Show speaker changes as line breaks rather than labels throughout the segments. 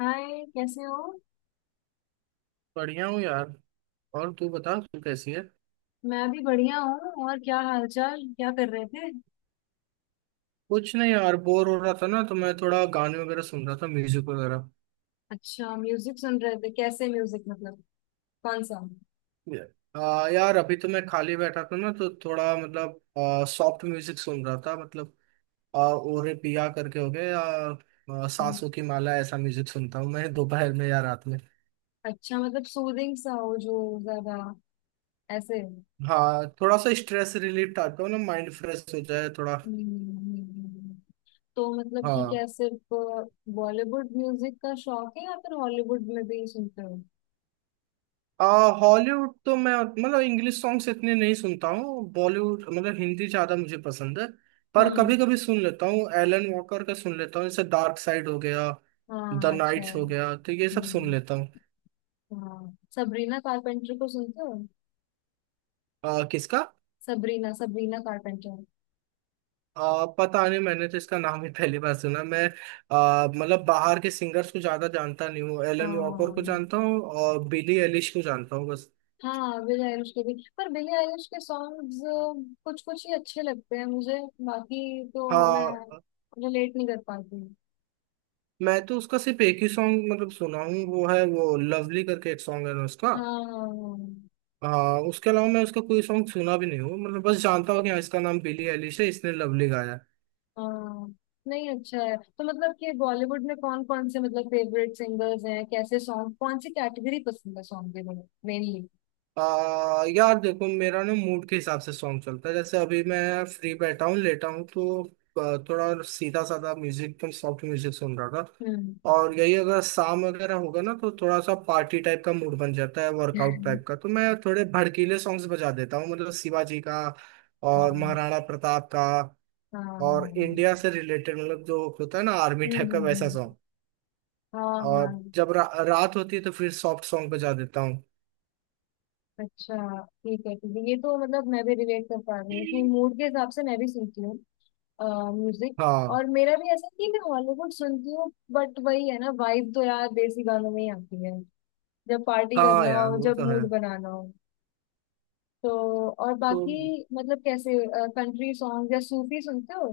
हाय, कैसे हो।
बढ़िया हूँ यार। और तू बता, तू कैसी है।
मैं भी बढ़िया हूँ। और क्या हालचाल, क्या कर रहे थे।
कुछ नहीं यार, बोर हो रहा था ना तो मैं थोड़ा गाने वगैरह सुन रहा था, म्यूजिक वगैरह।
अच्छा, म्यूजिक सुन रहे थे। कैसे म्यूजिक, मतलब कौन सा।
यार अभी तो मैं खाली बैठा था ना तो थोड़ा मतलब सॉफ्ट म्यूजिक सुन रहा था मतलब। ओरे पिया करके हो गए या,
हम्म।
सांसों की माला ऐसा म्यूजिक सुनता हूँ मैं दोपहर में या रात में।
अच्छा, मतलब सूदिंग सा हो, जो ज्यादा ऐसे।
हाँ थोड़ा सा स्ट्रेस रिलीफ टाइप का हो ना, माइंड फ्रेश हो जाए थोड़ा।
हम्म। तो मतलब कि
हाँ।
क्या सिर्फ बॉलीवुड म्यूजिक का शौक है या फिर हॉलीवुड में भी सुनते हो।
आ, हॉलीवुड तो मैं मतलब इंग्लिश सॉन्ग्स इतने नहीं सुनता हूँ, बॉलीवुड मतलब हिंदी ज्यादा मुझे पसंद है। पर
हम्म।
कभी कभी सुन लेता हूँ, एलन वॉकर का सुन लेता हूँ, जैसे डार्क साइड हो गया, द
हाँ अच्छा
नाइट्स
है।
हो गया, तो ये सब सुन
हम्म।
लेता हूँ।
हाँ, सबरीना कारपेंटर को सुनते हो।
किसका?
Sabrina Sabrina carpenter.
पता नहीं, मैंने तो इसका नाम ही पहली बार सुना। मैं मतलब बाहर के सिंगर्स को ज्यादा जानता नहीं हूँ, एलन वॉकर को
हाँ।
जानता हूँ और बिली एलिश को जानता हूँ बस।
हाँ बिली आइलिश के भी, पर बिली आइलिश के सॉन्ग्स कुछ कुछ ही अच्छे लगते हैं मुझे। बाकी तो मैं
हाँ,
रिलेट नहीं कर पाती हूँ।
मैं तो उसका सिर्फ एक ही सॉन्ग मतलब सुना हूँ, वो है वो लवली करके एक सॉन्ग है ना उसका।
हाँ हाँ
हाँ उसके अलावा मैं उसका कोई सॉन्ग सुना भी नहीं हूँ, मतलब बस जानता हूँ कि हाँ इसका नाम बिली एलिश है, इसने लवली गाया है।
हाँ। हाँ। नहीं अच्छा है। तो मतलब कि बॉलीवुड में कौन कौन से मतलब फेवरेट सिंगर्स हैं, कैसे सॉन्ग, कौन सी कैटेगरी पसंद है सॉन्ग के लिए मेनली।
यार देखो, मेरा ना मूड के हिसाब से सॉन्ग चलता है। जैसे अभी मैं फ्री बैठा हूँ, लेटा हूँ, तो थोड़ा सीधा साधा म्यूजिक तो सॉफ्ट म्यूजिक सुन रहा
हम्म।
था। और यही अगर शाम वगैरह होगा ना तो थोड़ा सा पार्टी टाइप का मूड बन जाता है, वर्कआउट टाइप का, तो मैं थोड़े भड़कीले सॉन्ग्स बजा देता हूँ, मतलब शिवाजी का और
हाँ।
महाराणा प्रताप का।
हाँ हाँ।
और इंडिया से रिलेटेड मतलब जो होता है ना आर्मी
हम्म।
टाइप का, वैसा।
हाँ
और
हाँ।
रात होती है तो फिर सॉफ्ट सॉन्ग बजा देता हूँ।
अच्छा, ठीक है ठीक है। ये तो मतलब मैं भी रिलेट कर पा रही हूँ कि मूड के हिसाब से मैं भी सुनती हूँ म्यूजिक।
हाँ।
और मेरा भी ऐसा नहीं है, मैं हॉलीवुड सुनती हूँ, बट वही है ना, वाइब तो यार देसी गानों में ही आती है। जब पार्टी
हाँ
करना
यार
हो,
वो
जब
तो है।
मूड बनाना हो, तो। और
तो
बाकी मतलब कैसे कंट्री सॉन्ग या सूफी सुनते हो।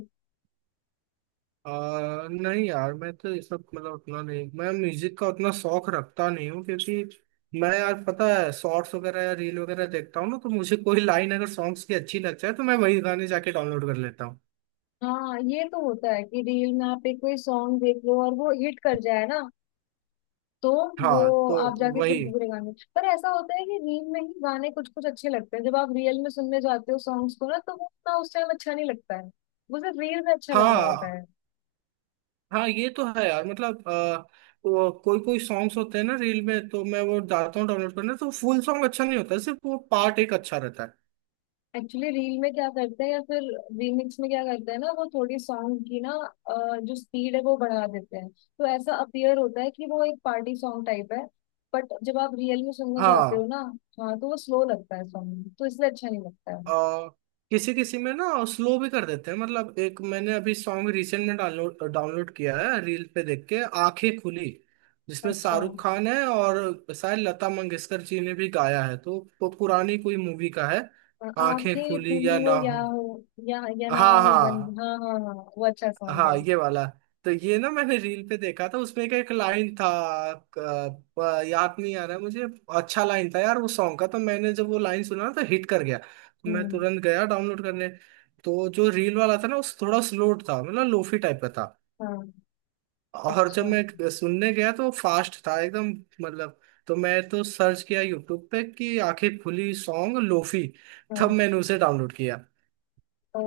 नहीं यार, मैं तो ये सब मतलब उतना नहीं, मैं म्यूजिक का उतना शौक रखता नहीं हूँ, क्योंकि मैं यार पता है शॉर्ट्स वगैरह या रील वगैरह देखता हूँ ना, तो मुझे कोई लाइन अगर सॉन्ग्स की अच्छी लग जाए तो मैं वही गाने जाके डाउनलोड कर लेता हूँ।
हाँ, ये तो होता है कि रील में आप एक कोई सॉन्ग देख लो और वो हिट कर जाए ना, तो वो
हाँ तो
आप जाके फिर
वही।
पूरे गाने पर, ऐसा होता है कि रील में ही गाने कुछ कुछ अच्छे लगते हैं, जब आप रियल में सुनने जाते हो सॉन्ग्स को ना, तो वो उतना उस टाइम अच्छा नहीं लगता है। वो सिर्फ रील में अच्छा लग रहा होता
हाँ
है।
हाँ ये तो है यार, मतलब वो कोई कोई सॉन्ग्स होते हैं ना रील में, तो मैं वो डालता हूँ डाउनलोड करना, तो फुल सॉन्ग अच्छा नहीं होता, सिर्फ वो पार्ट एक अच्छा रहता है।
एक्चुअली रील में क्या करते हैं या फिर रीमिक्स में क्या करते हैं ना, वो थोड़ी सॉन्ग की ना, अ, जो स्पीड है वो बढ़ा देते हैं, तो ऐसा अपियर होता है कि वो एक पार्टी सॉन्ग टाइप है। बट जब आप रियल में सुनने जाते हो
हाँ।
ना, हाँ, तो वो स्लो लगता है सॉन्ग, तो इसलिए अच्छा नहीं लगता है।
आ, किसी किसी में ना स्लो भी कर देते हैं। मतलब एक मैंने अभी सॉन्ग रिसेंट में डाउनलोड डाउनलोड किया है, रील पे देख के, आंखें खुली, जिसमें
अच्छा,
शाहरुख खान है और शायद लता मंगेशकर जी ने भी गाया है, तो वो पुरानी कोई मूवी का है, आंखें
आंखें
खुली
खुली
या ना
हो या
हो।
हो, या ना
हाँ
हो बंद।
हाँ।
हाँ हाँ हाँ, वो अच्छा सॉन्ग है।
हाँ ये वाला। तो ये ना मैंने रील पे देखा था, उसमें का एक लाइन था, याद नहीं आ रहा मुझे। अच्छा लाइन था यार वो सॉन्ग का, तो मैंने जब वो लाइन सुना ना, तो हिट कर गया, तो मैं
हम्म।
तुरंत गया डाउनलोड करने। तो जो रील वाला था ना उस थोड़ा स्लो था, मतलब लोफी टाइप का था।
हाँ
और जब
अच्छा।
मैं सुनने गया तो फास्ट था एकदम, मतलब। तो मैं तो सर्च किया यूट्यूब पे कि आंखें खुली सॉन्ग लोफी, तब
हाँ।
मैंने उसे डाउनलोड किया।
ओ,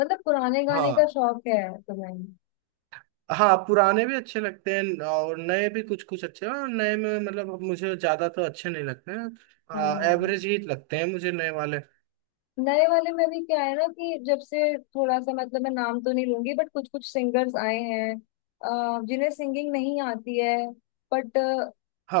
मतलब पुराने गाने का
हाँ
शौक है तुम्हें।
हाँ पुराने भी अच्छे लगते हैं और नए भी कुछ कुछ अच्छे हैं, और नए में मतलब मुझे ज्यादा तो अच्छे नहीं लगते हैं। हाँ,
हाँ।
एवरेज ही लगते हैं मुझे नए वाले।
नए वाले में भी क्या है ना कि जब से थोड़ा सा मतलब, मैं नाम तो नहीं लूंगी, बट कुछ कुछ सिंगर्स आए हैं, जिन्हें सिंगिंग नहीं आती है। बट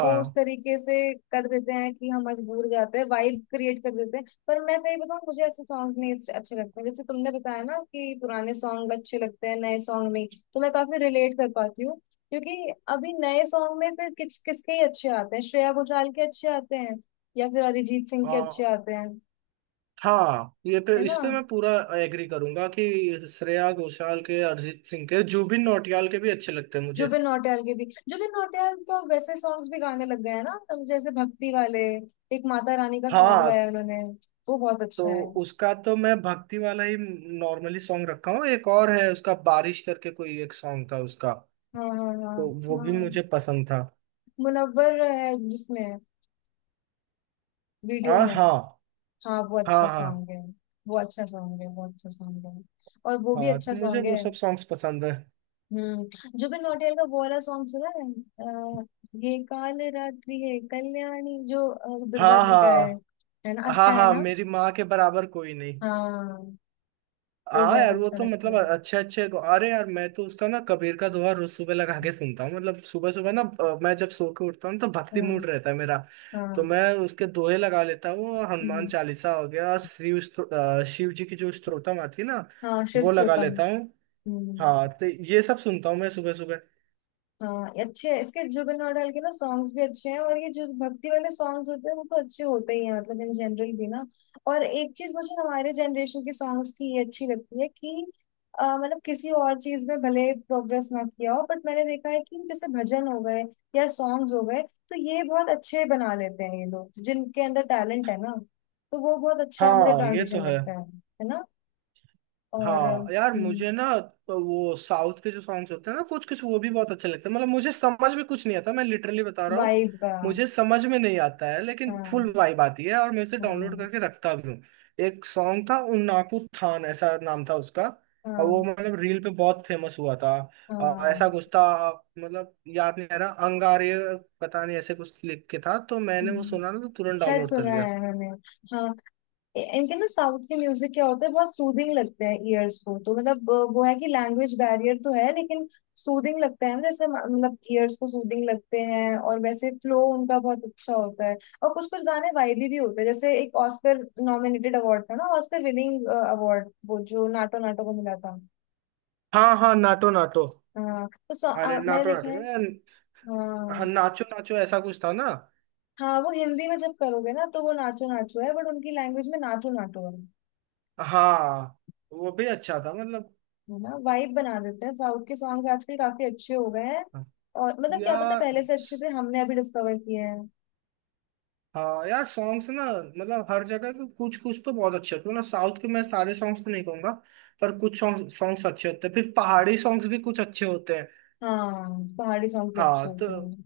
वो उस तरीके से कर देते हैं कि हम मजबूर हो जाते हैं, वाइब क्रिएट कर देते हैं, पर मैं सही बताऊं, मुझे ऐसे सॉन्ग नहीं अच्छे अच्छे लगते हैं। जैसे तुमने बताया ना कि पुराने सॉन्ग अच्छे लगते हैं नए सॉन्ग नहीं, तो मैं काफी रिलेट कर पाती हूँ। क्योंकि अभी नए सॉन्ग में फिर किस किसके ही अच्छे आते हैं, श्रेया घोषाल के अच्छे आते हैं या फिर अरिजीत सिंह के अच्छे
हाँ
आते हैं,
हाँ ये पे,
है ना।
इस पे मैं पूरा एग्री करूंगा कि श्रेया घोषाल के, अरिजीत सिंह के, जुबिन नौटियाल के भी अच्छे लगते हैं मुझे।
जुबिन नौटियाल के भी। जुबिन नौटियाल तो अब वैसे सॉन्ग्स भी गाने लग गए हैं ना, तो जैसे भक्ति वाले एक माता रानी का सॉन्ग
हाँ
गाया उन्होंने, वो बहुत
तो
अच्छा है।
उसका तो मैं भक्ति वाला ही नॉर्मली सॉन्ग रखा हूँ। एक और है उसका, बारिश करके कोई एक सॉन्ग था उसका,
हाँ हाँ हाँ।
तो वो भी
हाँ,
मुझे पसंद था।
मुनव्वर है जिसमें, वीडियो
हाँ
में।
हाँ।
हाँ वो
हाँ
अच्छा
हाँ।
सॉन्ग है। वो अच्छा सॉन्ग है। वो अच्छा सॉन्ग है और वो भी
हाँ
अच्छा
तो मुझे
सॉन्ग है।
वो सब सॉन्ग्स पसंद है।
हम्म। जुबिन नौटियाल का वो वाला सॉन्ग सुना है, अ, ये काल रात्रि है कल्याणी, जो दुर्गा
हाँ
जी का है।
हाँ
है ना,
हाँ।
अच्छा है
हाँ
ना।
मेरी माँ के बराबर कोई नहीं।
हाँ वो
हाँ
बहुत
यार वो
अच्छा
तो
लगता
मतलब
है।
अच्छे अच्छे। अरे यार मैं तो उसका ना कबीर का दोहा रोज सुबह लगा के सुनता हूँ। मतलब सुबह सुबह ना, मैं जब सो के उठता हूँ तो भक्ति
हाँ
मूड रहता है मेरा, तो
हाँ।
मैं उसके दोहे लगा लेता हूँ। हनुमान
हम्म,
चालीसा हो गया, शिव जी की जो स्त्रोतम आती है ना,
हाँ शिव
वो लगा
श्रुतम।
लेता हूँ। हाँ
हम्म।
तो ये सब सुनता हूँ मैं सुबह सुबह।
हाँ ये अच्छे हैं। इसके जुबिन नौटियाल के ना सॉन्ग्स भी अच्छे हैं, और ये जो भक्ति वाले सॉन्ग्स होते हैं वो तो अच्छे होते ही हैं, मतलब इन जनरल भी ना। और एक चीज मुझे हमारे जनरेशन के सॉन्ग्स की ये अच्छी लगती है कि मतलब किसी और चीज में भले प्रोग्रेस ना किया हो, बट मैंने देखा है कि जैसे भजन हो गए या सॉन्ग्स हो गए, तो ये बहुत अच्छे बना लेते हैं ये लोग जिनके अंदर टैलेंट है ना, तो वो बहुत अच्छा मुझे
हाँ ये तो
ट्रांजिशन
है।
लगता है ना। और
हाँ यार
हम्म।
मुझे ना तो वो साउथ के जो सॉन्ग्स होते हैं ना कुछ कुछ, वो भी बहुत अच्छे लगते हैं। मतलब मुझे समझ में कुछ नहीं आता, मैं लिटरली बता रहा हूँ,
वाइब, हाँ।
मुझे समझ में नहीं आता है, लेकिन फुल वाइब आती है और मैं इसे डाउनलोड
हाँ
करके रखता भी हूँ। एक सॉन्ग था उन्नाकू थान, ऐसा नाम था उसका, और वो
हाँ
मतलब रील पे बहुत फेमस हुआ था। ऐसा
हाँ।
कुछ था, मतलब याद नहीं आ रहा, अंगारे पता नहीं ऐसे कुछ लिख के था, तो मैंने वो
हम्म,
सुना ना तो तुरंत
शायद
डाउनलोड कर
सुना
लिया।
है मैंने। हाँ। इनके ना साउथ के म्यूजिक क्या होता है, बहुत सूदिंग लगते हैं ईयर्स को, तो मतलब वो है कि लैंग्वेज बैरियर तो है, लेकिन सूदिंग लगता है ना, जैसे मतलब ईयर्स को सूदिंग लगते हैं, और वैसे फ्लो उनका बहुत अच्छा होता है। और कुछ कुछ गाने वाइबी भी होते हैं, जैसे एक ऑस्कर नॉमिनेटेड अवार्ड था ना, ऑस्कर विनिंग अवार्ड, वो जो नाटो नाटो को मिला था।
हाँ हाँ नाटो नाटो।
हाँ तो
अरे
मैंने
नाटो
देखा है।
नाटो।
हाँ
हाँ नाचो नाचो ऐसा कुछ था ना।
हाँ, वो हिंदी में जब करोगे ना तो वो नाचो नाचो है, बट उनकी लैंग्वेज में नाटू नाटू है।
हाँ वो भी अच्छा था मतलब।
है ना, वाइब बना देते हैं। साउथ के सॉन्ग आजकल काफी अच्छे हो गए हैं, और मतलब क्या पता
यार,
पहले से अच्छे थे, हमने अभी डिस्कवर किए हैं।
हाँ यार सॉन्ग्स ना मतलब हर जगह के कुछ कुछ तो बहुत अच्छे होते हैं ना। साउथ के मैं सारे सॉन्ग्स तो नहीं कहूंगा, पर कुछ सॉन्ग्स अच्छे होते हैं। फिर पहाड़ी सॉन्ग्स भी कुछ अच्छे होते हैं।
हाँ पहाड़ी सॉन्ग भी
हाँ
अच्छे
तो
होते हैं।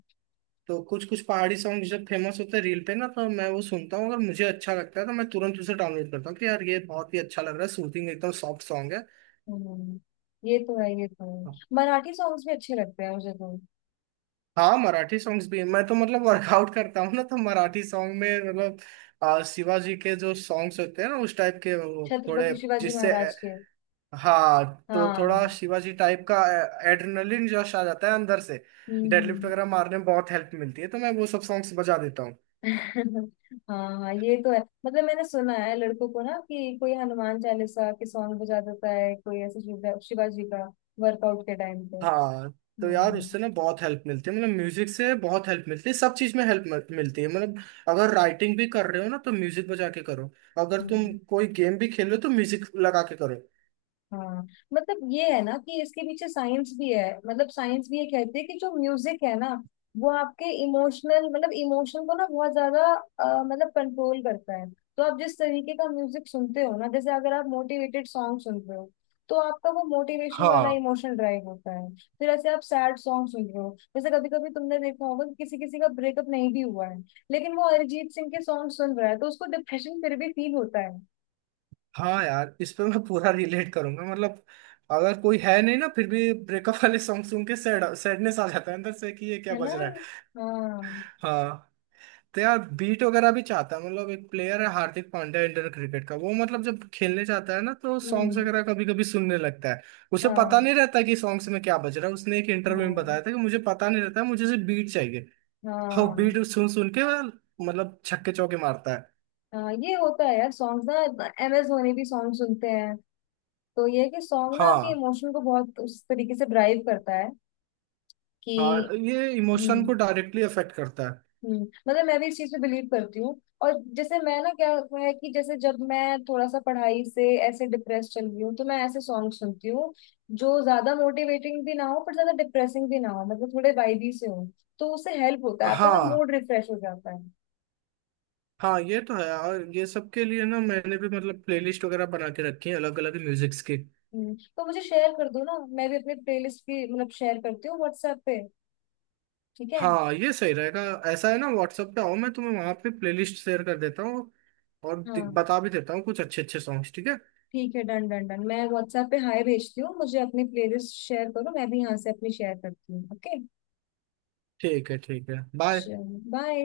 तो कुछ कुछ पहाड़ी सॉन्ग्स जब फेमस होते हैं रील पे ना तो मैं वो सुनता हूँ, अगर मुझे अच्छा लगता है तो मैं तुरंत उसे डाउनलोड करता हूँ कि यार ये बहुत ही अच्छा लग रहा है, सूथिंग एकदम, सॉफ्ट सॉन्ग है।
हम्म, ये तो है ये तो है। मराठी सॉन्ग्स भी अच्छे लगते हैं मुझे तो।
हाँ मराठी सॉन्ग्स भी, मैं तो मतलब वर्कआउट करता हूँ ना तो मराठी सॉन्ग में मतलब शिवाजी के जो सॉन्ग्स होते हैं ना उस टाइप के, वो थोड़े
छत्रपति शिवाजी
जिससे,
महाराज के।
हाँ। तो
हाँ
थोड़ा
हम्म।
शिवाजी टाइप का एड्रेनलिन जश आ जाता है अंदर से, डेडलिफ्ट
हम्म।
वगैरह मारने में बहुत हेल्प मिलती है, तो मैं वो सब सॉन्ग्स बजा देता हूँ।
हाँ हाँ, ये तो है। मतलब मैंने सुना है लड़कों को ना कि कोई हनुमान चालीसा के सॉन्ग बजा देता है, कोई ऐसे शिवा शिवाजी का, वर्कआउट के टाइम पे।
हाँ। तो यार
हम्म।
उससे ना बहुत हेल्प मिलती है, मतलब म्यूजिक से बहुत हेल्प मिलती है, सब चीज में हेल्प मिलती है मतलब। अगर राइटिंग भी कर रहे हो ना तो म्यूजिक बजा के करो, अगर
हम्म।
तुम कोई गेम भी खेल रहे हो तो म्यूजिक लगा के करो।
हाँ, मतलब ये है ना कि इसके पीछे साइंस भी है, मतलब साइंस भी ये कहती है कि जो म्यूजिक है ना, वो आपके इमोशनल मतलब इमोशन को ना बहुत ज्यादा मतलब कंट्रोल करता है। तो आप जिस तरीके का म्यूजिक सुनते हो ना, जैसे अगर आप मोटिवेटेड सॉन्ग सुनते हो, तो आपका वो मोटिवेशन वाला
हाँ।
इमोशन ड्राइव होता है। फिर ऐसे आप सैड सॉन्ग सुन रहे हो, जैसे कभी कभी तुमने देखा होगा कि किसी किसी का ब्रेकअप नहीं भी हुआ है, लेकिन वो अरिजीत सिंह के सॉन्ग सुन रहा है, तो उसको डिप्रेशन फिर भी फील होता है।
हाँ यार इस पे मैं पूरा रिलेट करूंगा, मतलब अगर कोई है नहीं ना फिर भी ब्रेकअप वाले सॉन्ग सुन के सैड, सैडनेस आ जाता है अंदर से कि ये क्या
है ना।
बज रहा है।
हाँ
हाँ। तो यार बीट वगैरह भी चाहता है। मतलब एक प्लेयर है, हार्दिक पांड्या, इंडियन क्रिकेट का, वो मतलब जब खेलने जाता है ना तो सॉन्ग्स
हम्म।
वगैरह कभी कभी सुनने लगता है। उसे पता
हाँ
नहीं रहता कि सॉन्ग्स में क्या बज रहा है, उसने एक इंटरव्यू में
हाँ
बताया था कि मुझे पता नहीं रहता, मुझे सिर्फ बीट चाहिए। और
हाँ।
बीट सुन सुन के वह मतलब छक्के चौके मारता है।
हाँ ये होता है यार, सॉन्ग्स ना। एमएस धोनी भी सॉन्ग सुनते हैं, तो ये है कि सॉन्ग ना आपके
हाँ।
इमोशन को बहुत उस तरीके से ड्राइव करता है कि।
हाँ ये इमोशन
हम्म
को डायरेक्टली अफेक्ट करता है।
हम्म, मतलब मैं भी इस चीज पे बिलीव करती हूँ। और जैसे मैं ना, क्या हुआ है कि जैसे जब मैं थोड़ा सा पढ़ाई से ऐसे डिप्रेस चल रही हूँ, तो मैं ऐसे सॉन्ग सुनती हूँ जो ज्यादा मोटिवेटिंग भी ना हो पर ज्यादा डिप्रेसिंग भी ना हो, मतलब थोड़े वाइबी से हो। तो उससे हेल्प होता है, आपका ना
हाँ।
मूड रिफ्रेश हो जाता है।
हाँ ये तो है। और ये सब के लिए ना मैंने भी मतलब प्लेलिस्ट वगैरह बना के रखी है, अलग अलग म्यूजिक्स की।
तो मुझे शेयर कर दो ना, मैं भी अपनी प्लेलिस्ट की मतलब शेयर करती हूँ व्हाट्सएप पे। ठीक है।
हाँ ये सही रहेगा। ऐसा है ना व्हाट्सएप पे आओ, मैं तुम्हें वहां पे प्लेलिस्ट शेयर कर देता हूँ, और
हाँ।
बता भी देता हूँ कुछ अच्छे अच्छे सॉन्ग्स, ठीक है।
ठीक है, डन डन डन। मैं व्हाट्सएप पे हाय भेजती हूँ, मुझे अपनी प्लेलिस्ट शेयर करो, मैं भी यहाँ से अपनी शेयर करती हूँ। ओके,
ठीक है ठीक है, बाय।
चलो, बाय।